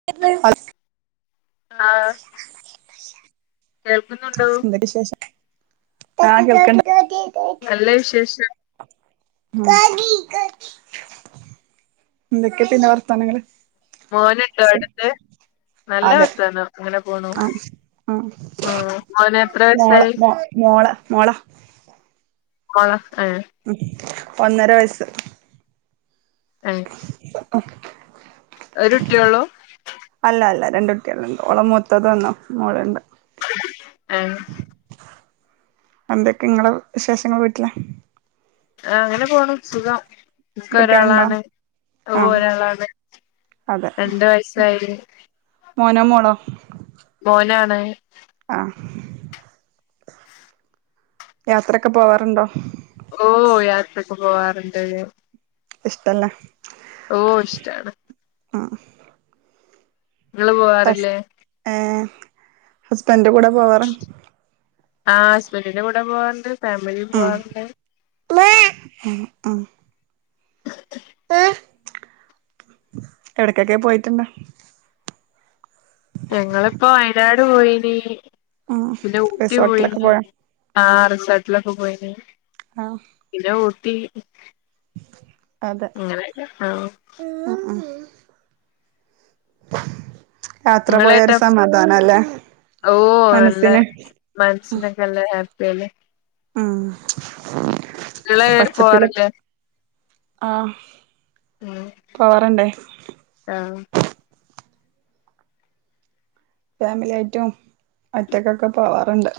[inaudible] ആഹ് കേൾക്കുന്നുണ്ട് എന്തൊക്കെ ശേഷം ആഹ് കേൾക്ക്ണ്ട് നല്ല വിശേഷം എന്തൊക്ക പിന്നെ വർത്താനങ്ങള് മോനട്ടോ അടുത്ത് നല്ല അതെ വത്താനം ഇങ്ങനെ പോണു ആ ആ ആ മോനെ മോള എത്രവയസായി മോ മോള മോള മോളാ ഏഹ് ഉം ഒന്നരവയസ്സ് ഏഹ് [inaudible] ഒരുട്ടിള്ളു അല്ല അല്ല രണ്ടുട്ടിള്ണ്ട് ഓളമൂത്തതൊന്നു മോള്ണ്ട് ആഹ് എന്തൊക്കെ ഇങ്ങളെ വിശേഷങ്ങൾ വീട്ടിലെ ആ അങ്ങനെ പോണ് സുഖം കുട്ടികളുണ്ടോ ഇൻകൊരാളാണ് ആ ഒരാളാണ് രണ്ട് വയസായി മോനമോളോ മോനാണ് ആഹ് യാത്രക്കെ പോവാറ്ണ്ടോ ഓഹ് യാത്രക്ക് പോവാറ്ണ്ട് ഇഷ്ടല്ലെ ഓഹ് ഇഷ്ടാണ് ഉ ഉം ഇങ്ങള് പോവാറില്ലേ ഏഹ് ഹസ്ബന്റെ കൂടെ പോവാറ് ആഹ് ഹസ്ബൻന്റിന്റെ കൂടെപോവാറുണ്ട് ഫാമിലി പോവാറുണ്ട് അഹ് ആഹ് [unintelligible] എവിടക്കെക്കെ പോയിട്ട്ണ്ട ഞങ്ങള്പ്പോ വയനാട് പോയീനി ഉം പിന്നെ ഊട്ടി റിസോർട്ടിലൊക്കെ പോയീനി. പോയോ ആഹ് റിസോട്ടിലൊക്കെ പോയിനി ആഹ് പിന്ന ഊട്ടി അതെ അങ്ങനെയൊക്കെ ആഹ് ഉം. യാത്ര പോയ ഒരു നിങ്ങളേട്ടാ സമാധാനാലേ മനസ്സിന് മനസ്സിനൊക്കെല്ലെ ഹാപ്പി അല്ലേ ഉം നിങ്ങള് പച്ചപ്പില് പോവാറില്ലേ ആഹ് ഉം പൊവറണ്ടേ ആഹ് ഫാമിലിയായിറ്റും ഒറ്റക്കൊക്കെ പോവാറ്ണ്ട്.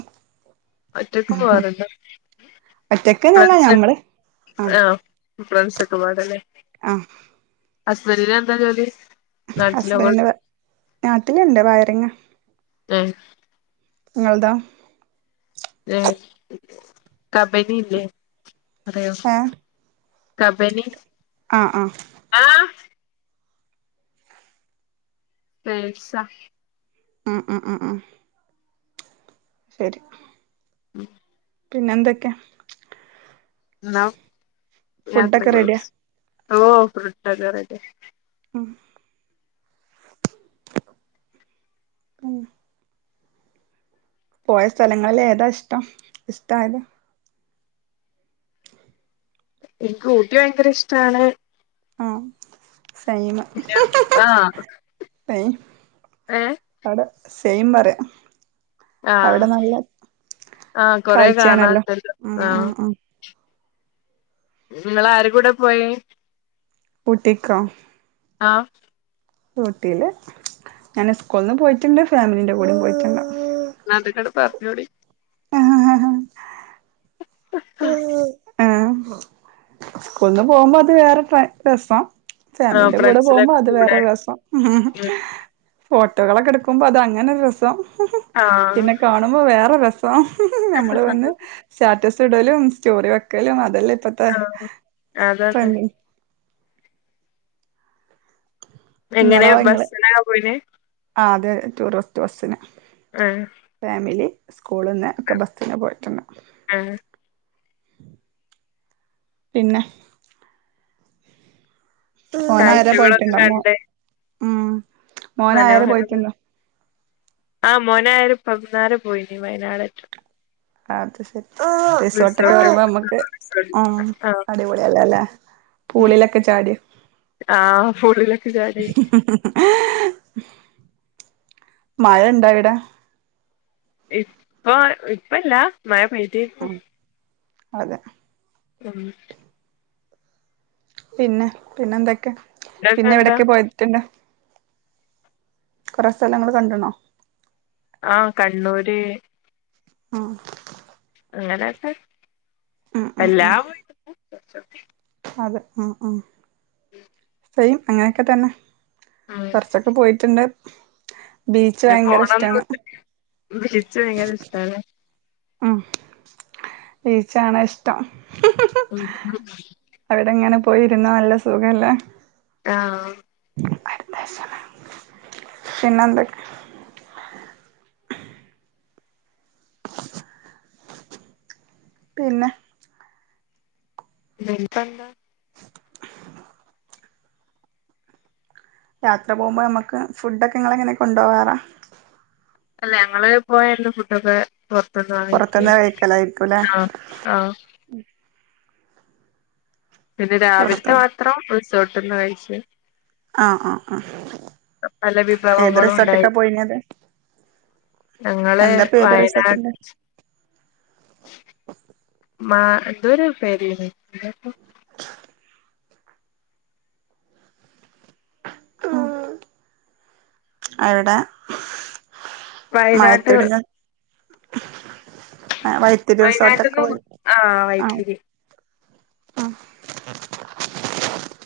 ഒറ്റക്ക് പോവാറ്ണ്ടോ ഒറ്റക്ക്ന്നല്ല പരിസൻ ഞമ്മള് ആഹ് ഫ്രൻഡ്‌സൊക്കെപ്പാടെലേ ആഹ് അസ്ബന്റിനെന്താ ജോലി നാട്ടിലോ ഹസ്ബൻഡിന്റെ വ നാട്ടില്ണ്ട് വയറിങ്ങ. ഉം ഇങ്ങള് തോ. ഏഹ് കബനില്ലേ അറിയോ ഏഹ് കബനി അഹ് അഹ് ആഹ് പേയ്സ ഉം ഉം ഉം ശരി ഉം പിന്നെന്തൊക്കെ? ഇന്നാ ഫുഡൊക്കെ റെഡിയാ [unintelligible] ഓഹ് [unintelligible] ഉം ഉം പോയ സ്ഥലങ്ങളിൽ ഏതാ ഇഷ്ടം ഇഷ്ടായത് ഇൻക്ക് ഊട്ടി വയങ്കരിഷ്ടാണ്. സൈമ് പിന്നെ ആഹ് സൈം ഏ അടെ സെയിം പറ്യ ആഹ് അവിടെ നല്ല ആഹ് കൊറെ കാഴ്ചയാണല്ലോ കാണാണ്ടല്ലോ ഉം ഉം ആഹ് ഉം ഉം ഇങ്ങളാരകൂടെപോയെ? ഊട്ടീക്കോ ആഹ് ഊട്ടീല്. ഞാന് സ്കൂൾന്നും പോയിട്ട്ണ്ട് ഫാമിലീന്റെ കൂടെം പോയിട്ട്ണ്ട്. ഇന്നതൊക്കെട് പറഞ്ഞോളി [inaudible] അഹാ ഉം സ്കൂൾന്ന് പോവുമ്പോ അത് വേറെ ട്ട്ര രസം. ആഹ് ഫാമിന്റെ കൂടെ പോകുമ്പോ ഫ്രണ്ട്സിലൊക്കെ അത് കൂടെ വേറെ രസം. ഉം ഫോട്ടോകളൊക്കെ ഇട്ക്കുമ്പോ അത് അങ്ങനൊരു രസം ആഹ് പിന്നെ കാണുമ്പോ വേറെ രസം. ഇപ്പം നമ്മള് വന്ന് സാറ്റസ് ഇടലും സ്റ്റോറി വെക്കലും അതെല്ലേ ഇപ്പത്ത് ഇപ ആഹ് [unintelligible] അതന്നെ പണി എങ്ങനെ ബങ്ങളോ ഇങ്ങള് ബസ്സിനാ പോയിനെ ആഹ് അത് ടൂറിസ്റ്റ് ബസിന്. എഹ് ഫാമിലി സ്കൂള്ന്ന് ഒക്കെ ബസിന്ന് പോയിട്ടുണ് ആഹ് പിന്നെ ഓനായെരെ കാഴ്ചകളൊക്കെ പോയിട്ടുണ്ട മോ ഉം മോനായാരെ മനോഹര [unintelligible] പോയിട്ടുണ്ടോ ആഹ് മോനാ ആയരെ ഇപ്പന്നാര പോയിനി വയനാടെറ്റം അത് സെരി. റിസോർട്ട്ക്ക് റിസോർട്ട് [unintelligible] ആവുമ്പോ എടുത്ത് ഞമ്മക്ക് റിസോർട്ട് ഉം ആഹ് അടിപൊളിയല്ലെ അല്ലേ ഉം പൂളിലൊക്കെ ചാട്യൊ ആഹ് പൂളിലൊക്കെ ചാടി ഏഹ് മഴുണ്ട അവിടെ ഇപ്പൊ ഇപ്പല്ല മഴ പെയ്തീർന്നു ഉം അതെ ഉം പിന്നെ പിന്നെ എന്തൊക്കെ പിന്നെ ഇങ്ങക്കെന്താ എവിടൊക്കെ പോയിട്ടുണ്ട് കുറെ സ്ഥലങ്ങള്ൾ കണ്ടുണോ ആ കണ്ണൂര് ആ അങ്ങനെയക്കെ ഉം ഉം എല്ലാ ഉം വീട്ടീന്നും കൊറച്ചൊക്കെ അതെ ഉം ഉം [unintelligible] സെയിം അങ്ങനെയൊക്കെ തന്നെ ഉം കുറച്ചൊക്കെ പോയിട്ടുണ്ട് ബീച്ച് ഇനി ഭയങ്കര ഇഷ്ടമാണ് പോണംന്നുണ്ട് ബീച്ച് ഭയങ്കര ഇഷ്ടാല്ലേ ഉ ബീച്ചാണ് ഇഷ്ടം [inaudible] അവിടെങ്ങനെ പോയിരുന്ന നല്ല സുഖല്ലേ ആഹ അടുത്ത പിന്നെന്തൊക്കെ പിന്നെ ഇനിപ്പെന്താ യാത്ര പോകുമ്പോൾ നമുക്ക് ഫുഡ്‌ ഒക്കെ ഇങ്ങള് എങ്ങനെ കൊണ്ട് പോകാറാ അല്ല ഞങ്ങള് പോയ അന്ന് ഫുഡൊക്കെ പുറത്തുന്ന് പുറത്തുന്ന് വാങ്ങിക്കേർന്ന് കഴിക്കലായിരിക്കുംല്ലേ ആ ആ പിന്നെ രാവിലത്തെ പുറത്തുന്ന് മാത്രം റിസോർട്ട്ന്ന് കഴിച്ച് ആഹ ആഹ പല ആ ഏത് വിഭവങ്ങളും ഉണ്ടായി റിസോർട്ട്ക്കാ പോയിനത് ഞങ്ങള് എന്താ പേര് വയനാട് റിസോട്ടിന്റെ മാ എന്തൊരു പേര് ഏന്ന് എന്തേര്ന്നു അവിടെ വയനാട്ട് മഴത്തിടിന് വൈത്തിരി റിസോർട്ടൊക്കെ വയനാട്ട്ന്ന് പോയി ആഹ് ആ വൈത്തിരി ആഹ [unintelligible]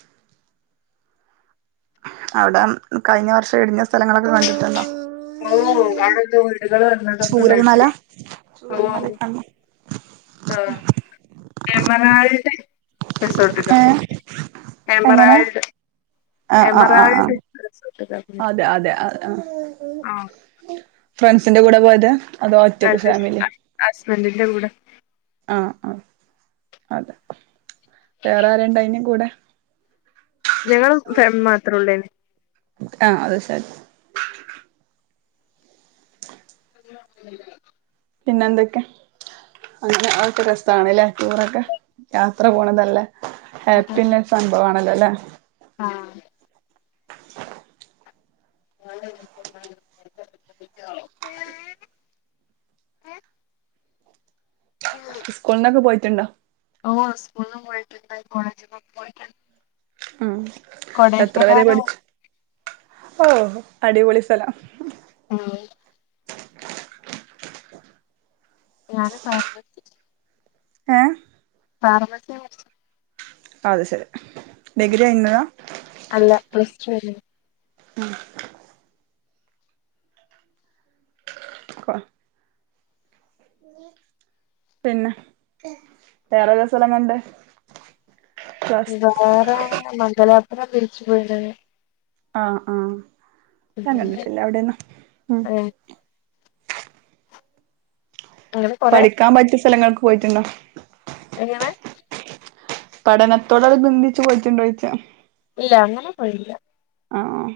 അവിടെ കഴിഞ്ഞ വർഷം ഇടിഞ്ഞ സ്ഥലങ്ങളൊക്കെ കണ്ടിട്ടുണ്ടോ ഉം ഉം അവിടെ എന്തോ വീടുകള് വന്നതൊക്കെ ചൂരൽമല കാണിച്ച് ഓ ചൂരൽമലയിൽ കണ്ടോ ആ എംരാൾഡ് റിസോർട് ഏ എങ്ങനെ എമറാൾഡ് ആഹ് ആഹ് ആഹ് എമറാൾഡ് ആഹ് അതെ അതെ അ ആഹ ഫ്രണ്ട്സിന്റെ കൂടെ പോയത് അതോ ഒറ്റക്ക് അല്ല ഇന്റെ ഹസ്ബന്റിന്റെ കൂടെ ആഹ ആ അതെ വേറെ ആരേണ്ടിയിനി കൂടെ ഞങ്ങള് ഫം മാത്ര ഉള്ളെര്ന്ന് ആഹ അത ശരി [unintelligible] പിന്നെന്തൊക്കെ അങ്ങനെ അത്‌ ഒക്കെ രസാണ്ല്ലേ ടൂറൊക്കെ യാത്ര പോണതല്ലേ ഹാപ്പി ഇള്ള സംഭവ ആണല്ലോ അല്ലേ ആഹ [unintelligible] സ്കൂളിന്നൊക്കെ പോയിട്ടുണ്ടോ ഓ സ്കൂളിനും പോയിട്ടുണ്ട് കോളജിനും പോയിട്ടുണ്ട് ഉം എത്ര വേരെ കൊടൈക്കനാലും പഠിച്ചു ഓ അടിപൊളി സ്ഥലം ഉം ഞാന് [unintelligible] ഏ പറമ്മെത്തെ അത ശരി ഡിഗ്രി കയ്ന്നതാ അല്ല പ്ലസ് ടു വരെ [unintelligible] [inaudible] പിന്നെ വേറെതാ സ്ഥലം കണ്ടെ വേറെ മംഗലാപുരം ബീച്ച് പോയിണ് ആ ആ ഞാൻ പിന്നെ കണ്ടിട്ടില്ല അവിടെന്നും ഉം ഏഹ് അങ്ങനെ കൊറെ പഠിക്കാൻ പറ്റിയ സ്ഥലങ്ങളൊക്ക് പോയിട്ടുണ്ടോ എങ്ങനെ പഠനത്തോടാനുബന്ദിച്ച് പോയിച്ചട്ടുണ്ട് ചോദിച്ചാ ഇല്ല അങ്ങനെ പോയില്ല ആഹ്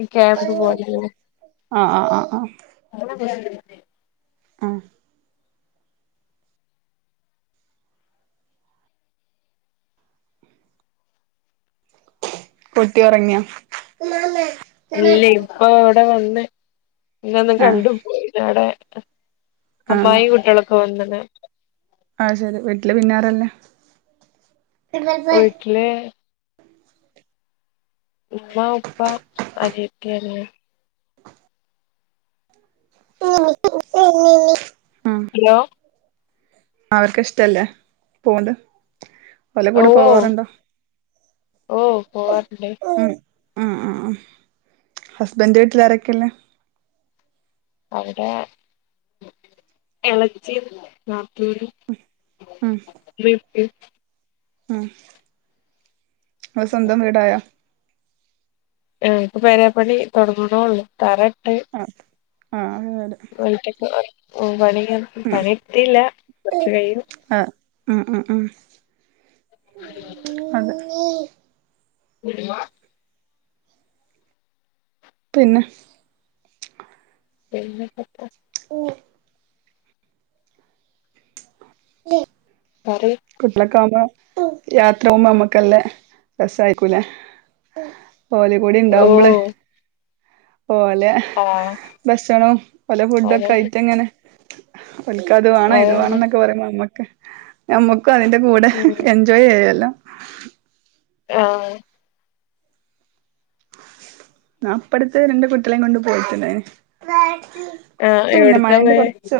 ഈ ക്യാമ്പ് ആഹ് പോലെയുള്ള ആഹ് ആഹ് ആഹ് [unintelligible] ആഹ് പൊട്ടി ഉറങ്ങിയാ ഇല്ല ഇപ്പൊ അവിടെ വന്ന് ഇന ഒന്നും ആഹ് കണ്ടു പോയിടെ ആഹ് അമ്മായി കുട്ടികളക്ക് വന്നത് ആഹ ശരി വീട്ടില് പിന്നാറല്ലേ ട്ടിലെ ഉമ്മ ഉപ്പാ അനിയത്തി അനിയൻ ഉം ഹലോ അവർക്ക ഇഷ്ടല്ലേ പോണ്ട് ഓലെ ഓ കൂടെ പോവാറുണ്ടോ ഓ പോവാറുണ്ട് ഉം ഉം ഹസ്ബൻ്റെ വീട്ടിൽ ആരൊക്കെള്ള് അവിടെ ഇളച്ചിയും നാത്തൂരും ഉം ഉമ്മേം ഉപ്പേം ഉം ങ്ങ സ്വന്തം വീടായ ഞ്ഞങ്ങക്ക് പേരാപ്പണി തൊടങ്ങണള്ളൂ തറ ഇട്ട് ആ അത് ശെരി വട്ടക്കെ പണി പണിയ എത്തില്ല കുറച്ച ഉം കഴിയും ആഹ് ഉം ഉം ഉം അതെ ഉലുവാ പിന്നെ പിന്നെ പ്പത്താ [unintelligible] [inaudible] പറ കുട്ടേളെക്കാവുമ്പോ രാത്രി ആകുംബോ നമ്മക്കല്ലേ രസായിക്കൂ ലേ. ഓലെ കൂടി ഓ ഇണ്ടാവുമ്പള് ഓലെ. ആഹ് ഭക്ഷണോം ഓലെ ഫുഡൊക്കെ അതാണ് ആയിട്ട് അങ്ങനെ ഓൽക്ക് അത് വാണംഇത് അതന്നെ വാണെന്നൊക്കെ പറയുമ്പോ ഞമ്മക്ക് ഞമ്മക്കു അതിന്റെ കൂടെ. ഉം ജോയ് ചെയ്യല്ലോ ആഹ്‌ ഞാൻ ഇപ്പടത്ത് രണ്ട് കുട്ടികളെയും കൊണ്ട് പോയിട്ടുണ്ടായിനി ആഹ് കുറച്ച മുന്നെ എവിട്ക്കാ മഴന്റെ പോയെ കൊറച്ച്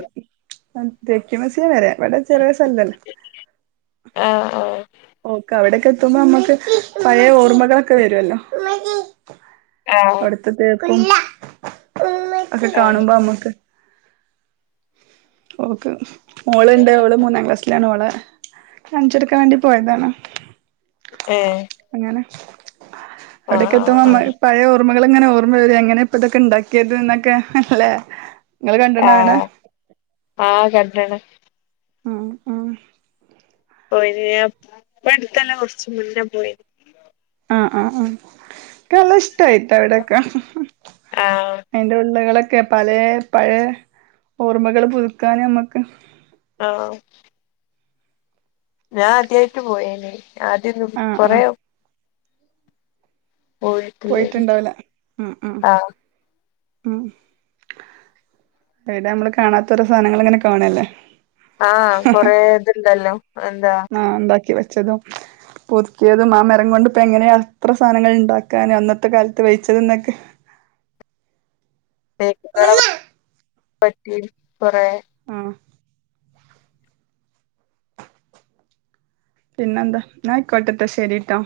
തേക്കുമ്യൂസിയം വെറെ ഇവിടെ ചെറിയ സ്ഥലല്ലേ. ആഹ് ആഹ് ഓക്കെ അവിടെൊക്കെ എത്തുമ്പോ നമ്മുക്ക് പഴയ ഓർമ്മകളൊക്കെ വരുല്ലോ. ആഹ് അവിടത്തെ തേക്കും ഒക്കെ ആഹ് കാണുമ്പോ നമ്മക്ക്. ഓക്കെ മോള്ണ്ട് ആഹ് ഓള് മൂന്നാം ക്ലാസ്. ലാണ് ഓളെ കാണിച്ചൊടുക്കാൻ വേണ്ടി പോയതാണ്. ഏഹ് അങ്ങനെ ആഹ് അവിടക്കെ എത്തുമ്പോ. ആഹ് പഴയ ഓർമ്മകൾ ഇങ്ങനെ ഓർമ്മ വരും എങ്ങനെ ഇപ്പൊ ഇതൊക്കെ ഉണ്ടാക്കിയത് എന്നൊക്കെ ലേ ങ്ങൾ കണ്ട്ണോ അവിടെ. ആ കരറ്റന്നെ ഉം ഉം. പോയിനിയോ ഇപ്പ അടുത്തല്ലാ കുറച്ച് മുന്നേ പോയി. ആഹ് ആഹ് ആഹ് ഇയ്ക്ക് നല്ലഇഷ്ടയിട്ടോ അവിടെക്കെ. ആഹ് അതിന്റ ഉള്ളുകളൊ. ക്കെ പലേ പഴയ ഓർമ്മകൾ പുതുക്കാൻ നമ്മുക്ക് ആഹ് ഞാൻ ആദ്യായിട്ട് പോയേനി ആദ്യഒന്നും ആഹ് ആഹ് കൊറേ- പോയിട്ടില്ലേനി പോയിട്ടുണ്ടാവൂല ഉം ഉം. ആഹ് ഉം അവിടെ നമ്മള് കാണാത്ത ഓരോ സാധനങ്ങൾ ഇങ്ങനെ കാണല്ലേ. ആഹ് കൊറേ ഇത്ണ്ടല്ലോ എന്താ. ആഹ് ഉണ്ടാക്കി വെച്ചതും. പുതുക്കിയതും ആ മരം കൊണ്ട് ഇപ്പോ എങ്ങനെയ അത്ര സാധനങ്ങൾ ഉണ്ടാക്കാന് അന്നത്തെ കാലത്ത് വെയിച്ചത് എന്നൊക്കെ- തേക്കുകളെ പറ്റി കുറേ. ഉം പിന്നെന്താ ന്നാ അയ്കോട്ടെ ട്ടോ ശരിട്ടോ.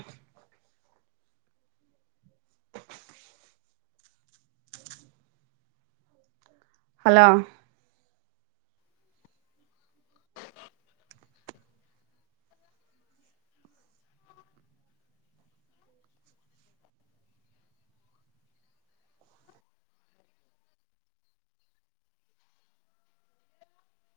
ഹലോ.